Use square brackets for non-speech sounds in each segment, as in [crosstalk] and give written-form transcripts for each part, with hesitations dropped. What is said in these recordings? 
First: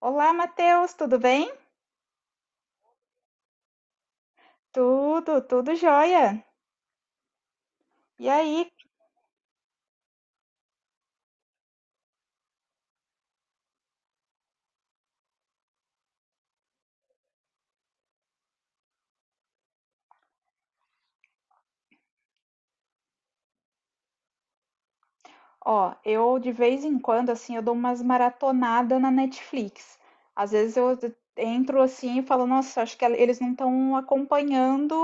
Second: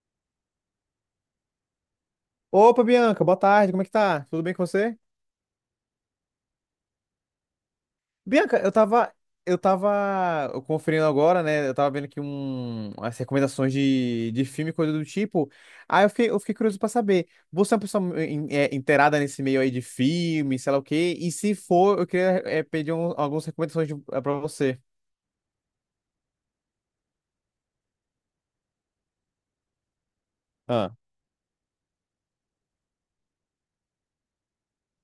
Olá, Matheus, tudo bem? Opa, Bianca, boa tarde, como é que tá? Tudo bem com você? Tudo, jóia. E Bianca, aí, eu tava conferindo agora, né? Eu tava vendo aqui as recomendações de filme, coisa do tipo. Aí eu fiquei curioso pra saber, você é uma pessoa inteirada nesse meio aí de filme, sei lá o quê? E se for, eu queria pedir algumas recomendações pra você. ó, eu de vez em quando, assim, eu dou umas maratonadas na Netflix. Às vezes Ah, eu entro assim e falo, nossa, acho que eles não estão acompanhando,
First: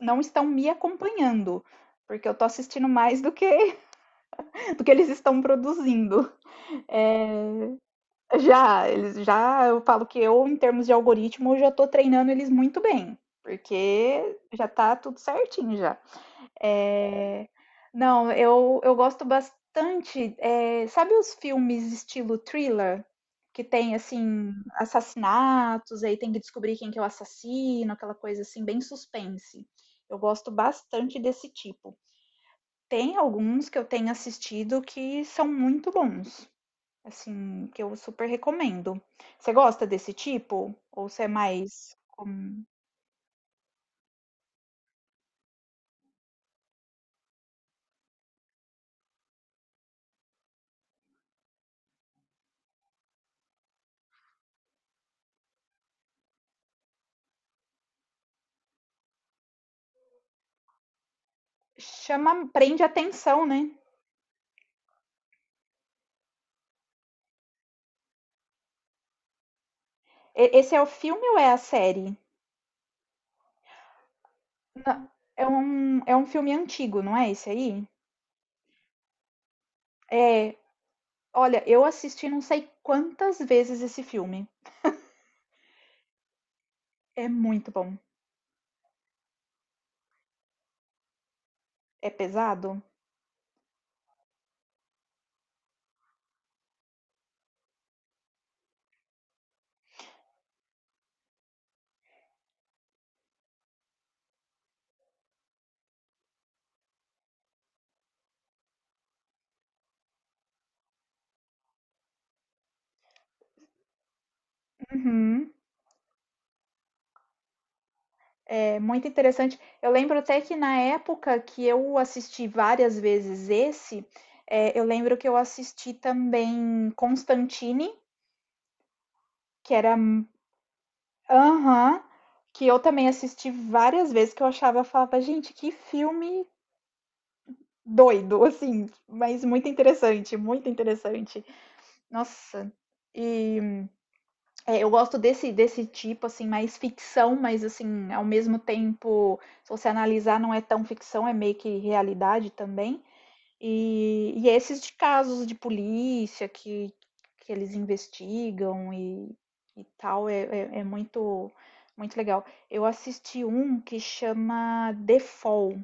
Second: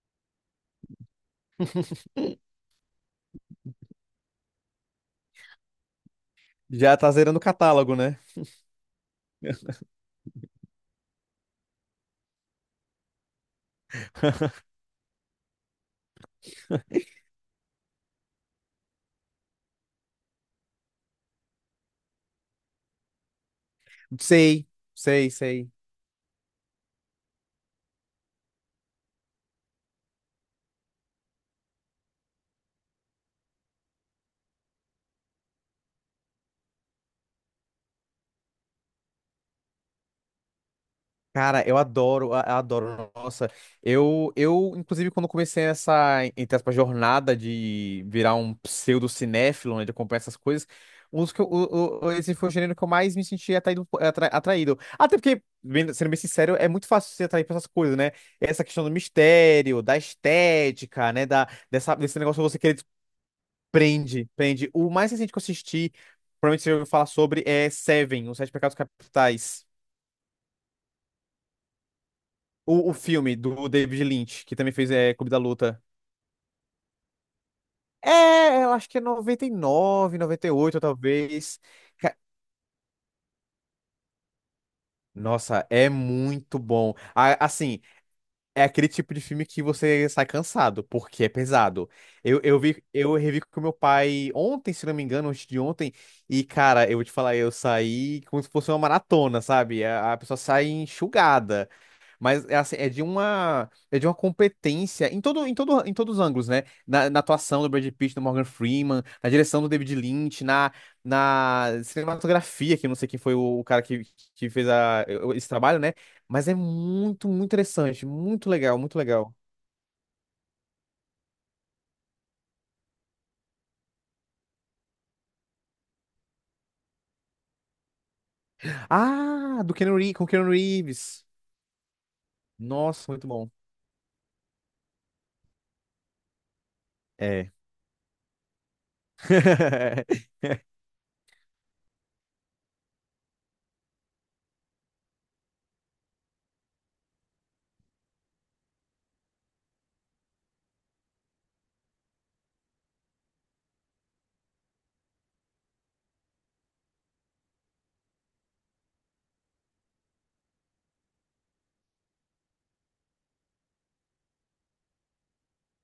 não estão me acompanhando, porque eu tô assistindo mais do que [laughs] do que eles estão produzindo. já tá zerando o É, catálogo, né? já, eles já, eu [laughs] falo que eu, em termos de algoritmo, eu já tô treinando eles muito bem, porque já tá tudo certinho já. É, não, eu gosto bastante. Sabe os filmes estilo thriller? Que tem, assim, Sei, sei, sei. assassinatos, aí tem que descobrir quem que é o assassino, aquela coisa assim, bem suspense. Eu gosto bastante desse tipo. Tem alguns que eu tenho assistido que são muito bons, assim, que eu super recomendo. Você gosta desse tipo? Ou você é Cara, eu mais. adoro, adoro. Nossa, eu, inclusive, quando comecei essa, entre aspas, jornada de virar um pseudo-cinéfilo, né, de acompanhar essas coisas, um dos que esse foi o gênero que eu mais me senti atraído. Até porque, sendo bem sincero, é muito fácil se atrair por essas coisas, né? Essa questão do mistério, da estética, né, desse negócio Chama, que você querer prende atenção, né? prende, prende. O mais recente que eu assisti, provavelmente você ouviu falar sobre, é Seven, Os Sete Pecados Capitais. E- Esse é o filme ou é a série? O filme do David Lynch, que também fez Na Clube da é Luta. um filme antigo, não é esse aí? É, eu acho que é 99, noventa e É, oito talvez. olha, eu Ca- assisti não sei quantas vezes esse filme. Nossa, é muito bom. É muito Assim, bom. é aquele tipo de filme que você sai cansado, porque é pesado. É Eu, eu vi, pesado? eu revi com meu pai ontem, se não me engano, antes de ontem, e, cara, eu vou te falar, eu saí como se fosse uma maratona, sabe? A pessoa sai enxugada. Mas é, assim, é de uma competência em todo em todo em todos os ângulos, né? Na atuação do Brad Pitt, do Morgan Freeman, na direção do David Lynch, na cinematografia, que eu não sei quem foi o cara que fez esse Uhum. trabalho, né? Mas é muito, muito interessante, muito legal, É muito muito legal. interessante. Eu lembro até que na época que eu assisti várias vezes esse, eu lembro que eu assisti também Constantine, Ah, que era com o Keanu Reeves. aham, que eu também Nossa, muito assisti bom. várias vezes, que eu achava, eu falava, gente, que filme É. doido, [laughs] assim, mas muito interessante, [laughs] muito interessante. Nossa. E é, eu gosto desse, desse tipo, assim, mais ficção, mas assim, ao mesmo tempo, se você analisar, não é tão ficção, é meio que realidade também. E é esses de casos de polícia que eles investigam e tal, é, é, é muito, muito legal. Eu assisti um que chama The Fall.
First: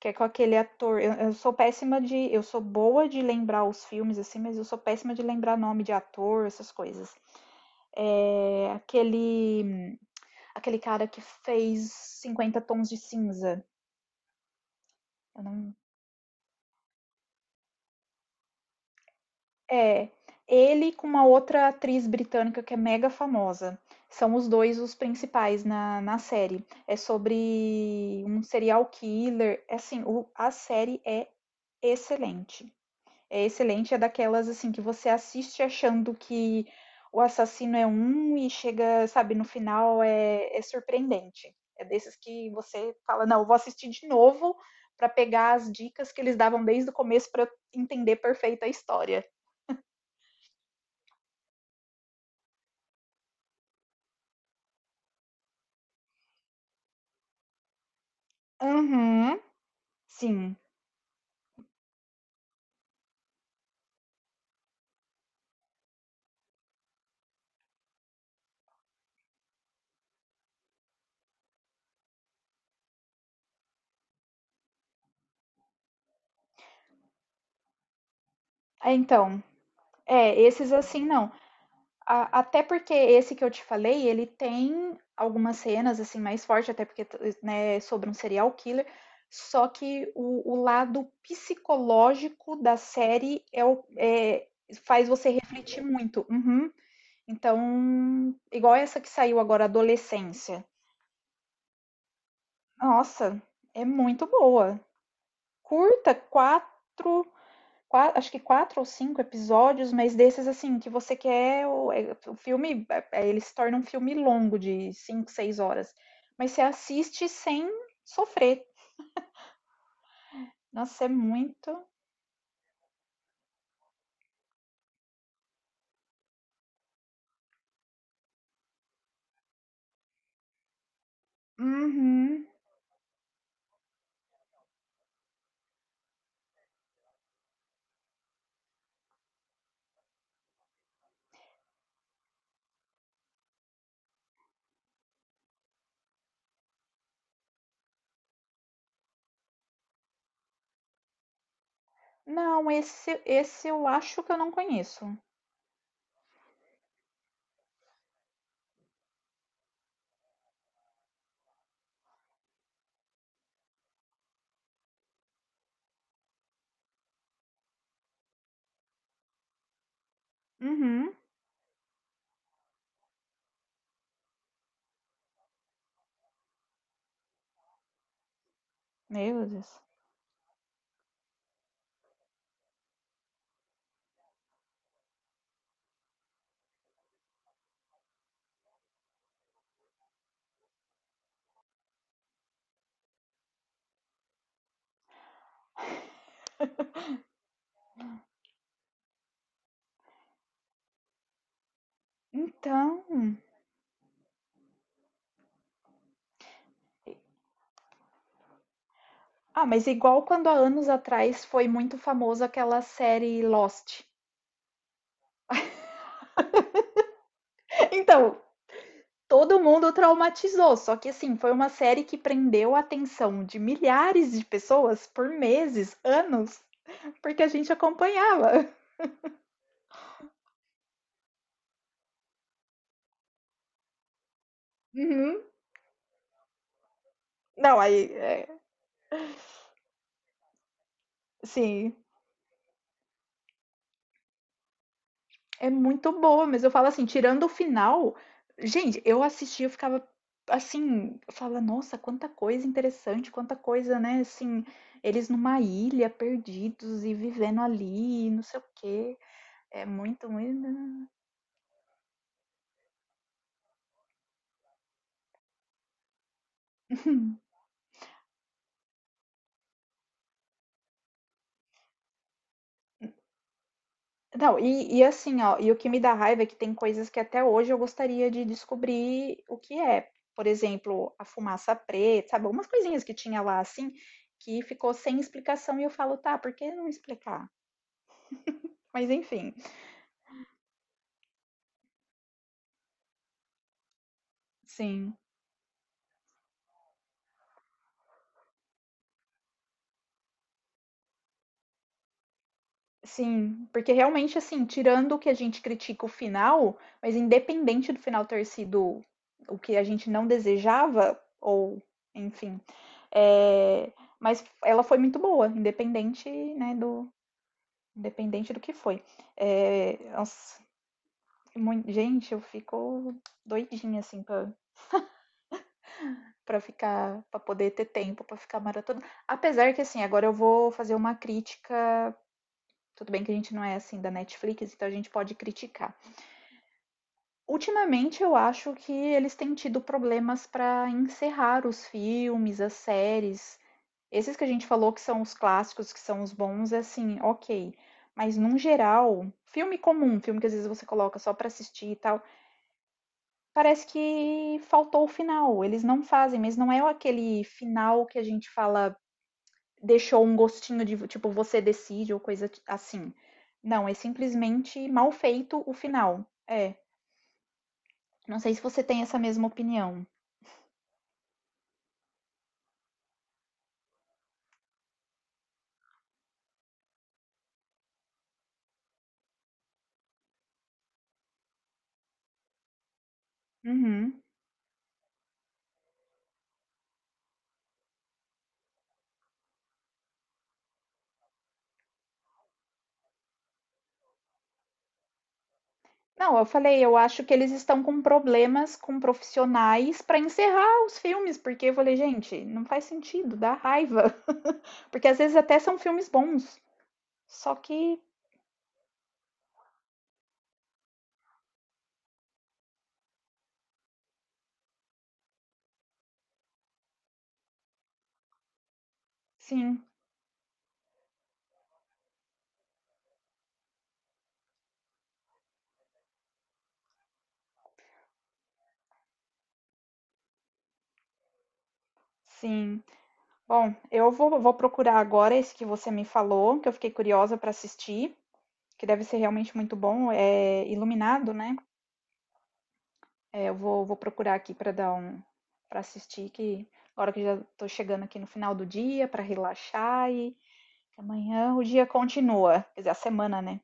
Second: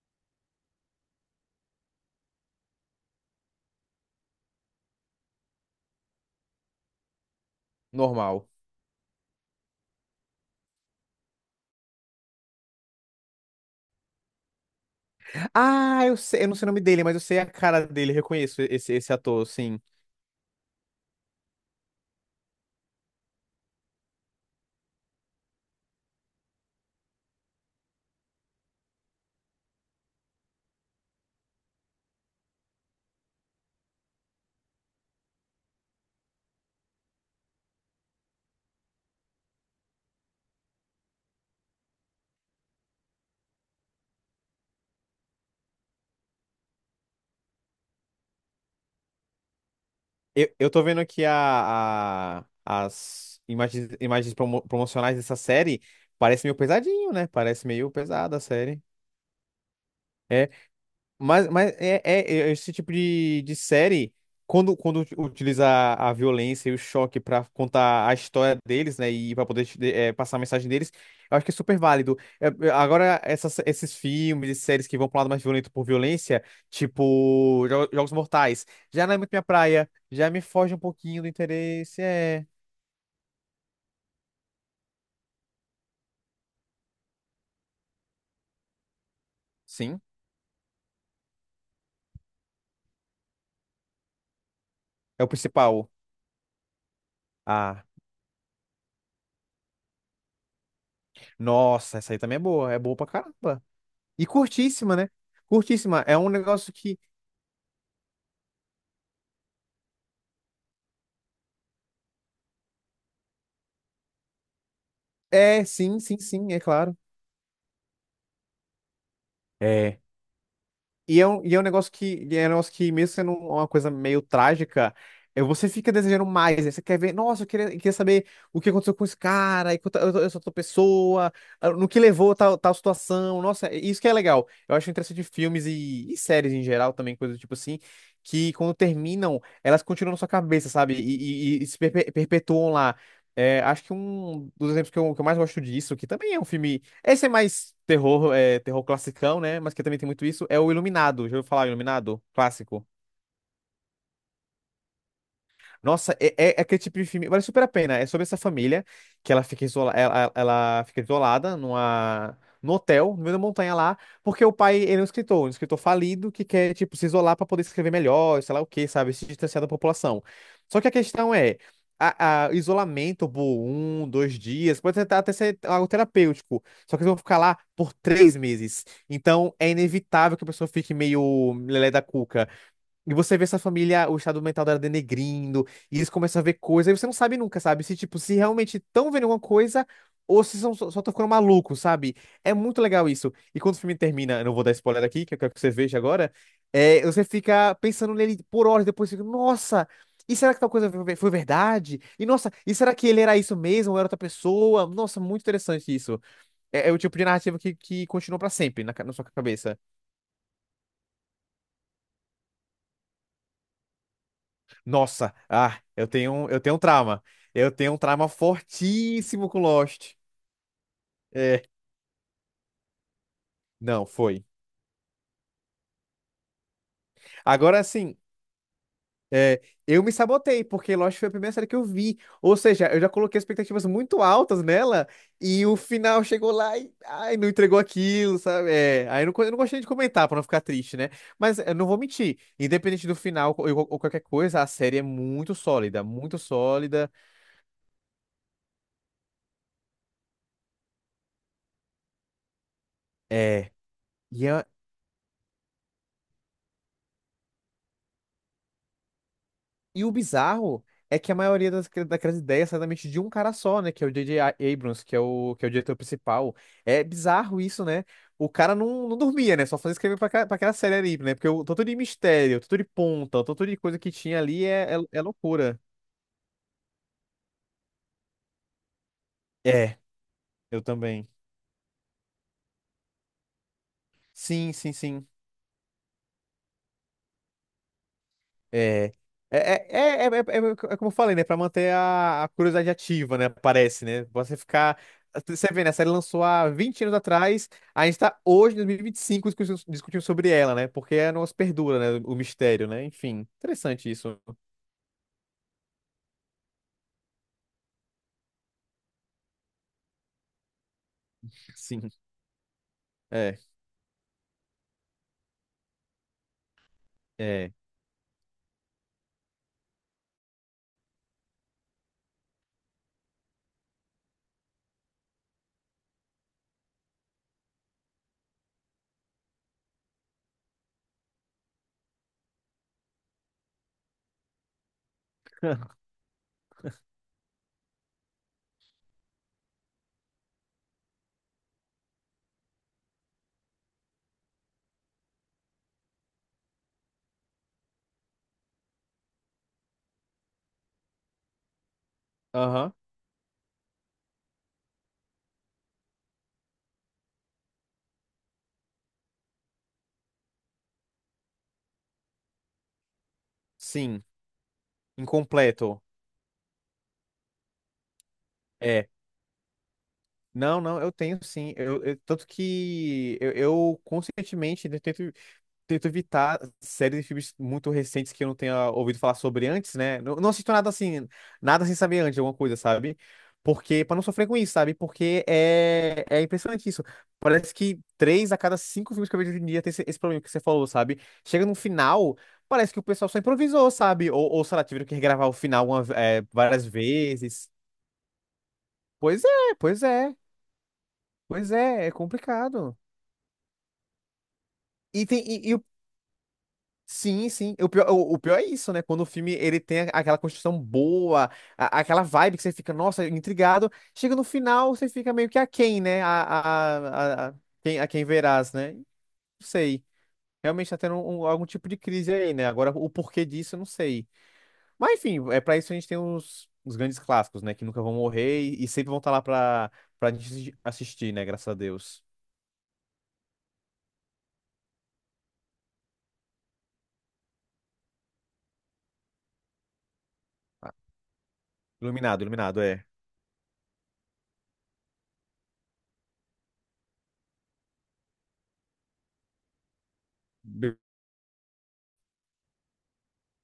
Que é com aquele ator. Eu sou péssima de. Eu sou boa de lembrar os filmes, assim, mas eu sou péssima de lembrar nome de ator, essas coisas. Normal. É aquele. Aquele cara que fez 50 tons de cinza. Eu não- Ah, eu sei, eu não sei o nome dele, mas eu sei a cara dele, reconheço esse ator, sim. É. Ele com uma outra atriz britânica que é mega famosa. São os dois os principais na, na série. É sobre um serial killer. É assim, o- a série é excelente. É excelente, é daquelas assim que você assiste achando que o assassino é um e chega, sabe, no final é, é surpreendente. É desses que você fala, não, eu vou assistir de novo pra pegar as dicas que eles davam desde o começo pra eu entender perfeita a história. Eu tô vendo aqui as imagens promocionais dessa série. Parece meio pesadinho, né? Parece meio pesada a série. Uhum, É, sim. mas é esse tipo de série, quando utiliza a violência e o choque pra contar a história deles, né, e pra poder passar a mensagem deles, eu acho que é super válido. É, é, agora, esses filmes e séries que vão pra um lado mais violento por violência, tipo Jogos Mortais, É, já não é muito minha então, praia, já é, me esses foge um assim pouquinho do não. interesse. A- É. Até porque esse que eu te falei, ele tem algumas cenas assim mais fortes, até porque né, é sobre um serial killer. Só Sim, que o lado psicológico da série é, o- é- faz é o você refletir principal. muito. Uhum. Ah, Então, igual essa que saiu agora, Adolescência. nossa, essa aí também é boa pra Nossa, caramba. é muito E boa. curtíssima, né? Curtíssima, Curta, é um negócio que. quatro qua- acho que quatro ou cinco episódios, mas desses assim, que você quer. O, é- o filme, é- é- ele se torna um filme longo, de cinco, seis É, horas. sim, sim, Mas sim, é você claro. assiste sem sofrer. É. Nossa, é E é um muito. negócio que, mesmo sendo uma coisa meio trágica, você fica desejando mais, né? Você quer ver, nossa, eu queria saber o que aconteceu com esse cara, e com essa outra pessoa, ah, no que levou a Uhum. Tal situação. Nossa, isso que é legal. Eu acho interessante de filmes e séries em geral também, coisas do tipo assim, que quando terminam, elas continuam na sua cabeça, sabe? E se perpetuam lá. É, acho que um dos exemplos que eu mais gosto disso, que também é um filme. Esse é mais terror, terror classicão, né? Mas que também tem muito isso. É o Iluminado. Já ouviu falar Iluminado? Não, Clássico. esse eu acho que eu não conheço. Nossa, é aquele tipo de filme. Vale super a pena. É sobre essa família que ela fica isolada num hotel, no meio da montanha lá, porque o pai ele é um escritor falido que quer, tipo, se isolar para poder escrever melhor, sei lá o quê, sabe? Se distanciar da população. Só que a Uhum. questão é. Isolamento por um, dois dias, pode tentar até ser algo terapêutico, só que eles vão ficar lá por 3 meses. Meu Então é Deus. inevitável que a pessoa fique meio lelé da cuca. E você vê essa família, o estado mental dela denegrindo, e eles começam a ver coisas, e você não sabe nunca, sabe? Se, tipo, se realmente estão vendo alguma coisa, ou se são, só estão ficando malucos, sabe? É muito legal isso. E quando o filme termina, eu não vou dar spoiler aqui, que eu quero que você veja agora, você fica pensando nele por horas, depois fica, nossa, e será que tal coisa foi verdade? E nossa, e será Então. que ele era isso mesmo, ou era outra pessoa? Nossa, muito interessante isso. É, é o tipo de narrativa que continua pra sempre na sua Ah, cabeça. mas igual quando há anos atrás foi muito famosa aquela série Lost. Nossa, ah, eu tenho um trauma. Eu [laughs] tenho um trauma Então, fortíssimo com todo mundo Lost. traumatizou, só que assim, foi É, uma série que prendeu a atenção de não, milhares de foi. pessoas por meses, anos, porque a gente Agora assim, acompanhava. [laughs] é, eu me sabotei, porque Lost foi a primeira série que eu vi. Ou seja, eu já coloquei expectativas muito altas nela Uhum. e o final chegou lá e ai, não entregou Não, aí, aquilo, é, sabe? É, aí eu não gostei de comentar pra não ficar triste, né? Mas eu não assim, vou mentir, independente do final ou qualquer coisa, a série é muito é sólida, muito muito boa, mas eu falo assim, sólida. tirando o final, gente, eu assistia, eu ficava assim, eu falava, nossa, quanta coisa interessante, quanta É. coisa, né, E assim, é. eles numa ilha, perdidos e vivendo ali, não sei o quê. É E o muito, muito. bizarro é que a maioria daquelas ideias sai da mente de um cara só, né? Que é o J.J. Abrams, que é o diretor principal. É bizarro isso, né? O cara não dormia, né? Só fazia escrever pra aquela série ali, né? Porque o tanto de mistério, o tanto de ponta, o tanto de coisa que tinha Não, ali é, e é, e é assim, ó, e o loucura. que me dá raiva é que tem coisas que até hoje eu gostaria de descobrir o que É, é. Por eu exemplo, a também. fumaça preta, sabe? Algumas coisinhas que tinha lá, assim, que Sim, ficou sim, sem sim. explicação e eu falo: "Tá, por que não explicar?". Mas É. enfim. É como eu falei, né? Pra manter a curiosidade ativa, né? Parece, né? Você ficar. Sim, Você vê, né? A série lançou há 20 anos atrás, a gente tá hoje, em 2025, discutindo sobre ela, né? Porque é nosso perdura, né? O mistério, né? Enfim, sim, porque interessante realmente, isso. assim, tirando o que a gente critica o final, mas independente do final ter sido o que a gente não desejava ou Sim. enfim, É, eh, mas ela foi muito boa, independente, né, do é. Independente do que foi. Nossa, mui gente, eu fico doidinha, assim, pra ficar pra poder ter tempo pra ficar maratona. Apesar que, assim, agora eu vou fazer uma crítica, tudo bem que a gente não é, assim, da Netflix, então a gente pode criticar. Ultimamente eu acho que eles têm tido problemas para encerrar os filmes, as séries. Esses que a gente falou que são os clássicos, que são os bons, é assim, ok. Mas num geral, filme comum, filme que às vezes você coloca só para assistir e tal, Aham. parece que faltou o final. Eles não fazem, mas não é aquele final que a gente fala, deixou um gostinho de, tipo, você decide ou coisa ti- assim. Não, é Sim. simplesmente mal feito o Incompleto. final. É. Não sei se você tem É. essa mesma opinião. Não, não, eu tenho sim. Tanto que eu conscientemente né, tento evitar séries e filmes muito recentes que eu não tenha ouvido falar sobre antes, né? Não, não assisto nada assim, nada sem saber antes de alguma coisa, sabe? Porque, pra Uhum. não sofrer com isso, sabe? Porque é impressionante isso. Parece que três a cada cinco filmes que eu vejo hoje em dia tem esse problema que você falou, sabe? Chega no final, parece que o pessoal só improvisou, sabe? Ou sei lá, tiveram que regravar o final Não, eu falei, várias eu acho que eles vezes. estão com problemas com Pois é, profissionais pois para é, encerrar os filmes, porque pois eu falei, é, é gente, não faz complicado. sentido, dá raiva. [laughs] Porque às E vezes tem, até e são o. filmes bons. Sim, Só sim. O que, pior, o pior é isso, né? Quando o filme ele tem aquela construção boa, aquela vibe que você fica, nossa, intrigado. Chega no final, você fica meio que aquém, né? A, a- a quem verás, né? Não sim, sei. Realmente tá tendo algum tipo de crise aí, né? Agora, o porquê disso, eu não sei. Mas, enfim, é pra isso a gente tem os grandes clássicos, né? Que nunca vão morrer e sempre vão estar lá pra gente assistir, né? Graças a Deus. sim. Bom, eu vou procurar agora esse que você me falou, que eu fiquei curiosa para assistir, que deve ser realmente muito bom, é Iluminado, né? Iluminado, iluminado, é. É, eu vou procurar aqui para dar um, para assistir, que agora que já tô chegando aqui no final do dia, para relaxar e amanhã o dia continua, quer dizer, a semana, né?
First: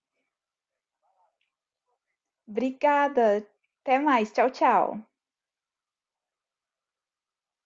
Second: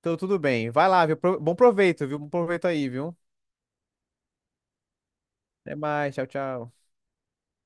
Então, tudo bem. Vai lá, viu? Bom proveito, viu? Bom proveito aí, viu? Obrigada. Até mais. Tchau, tchau. Até mais, tchau, tchau.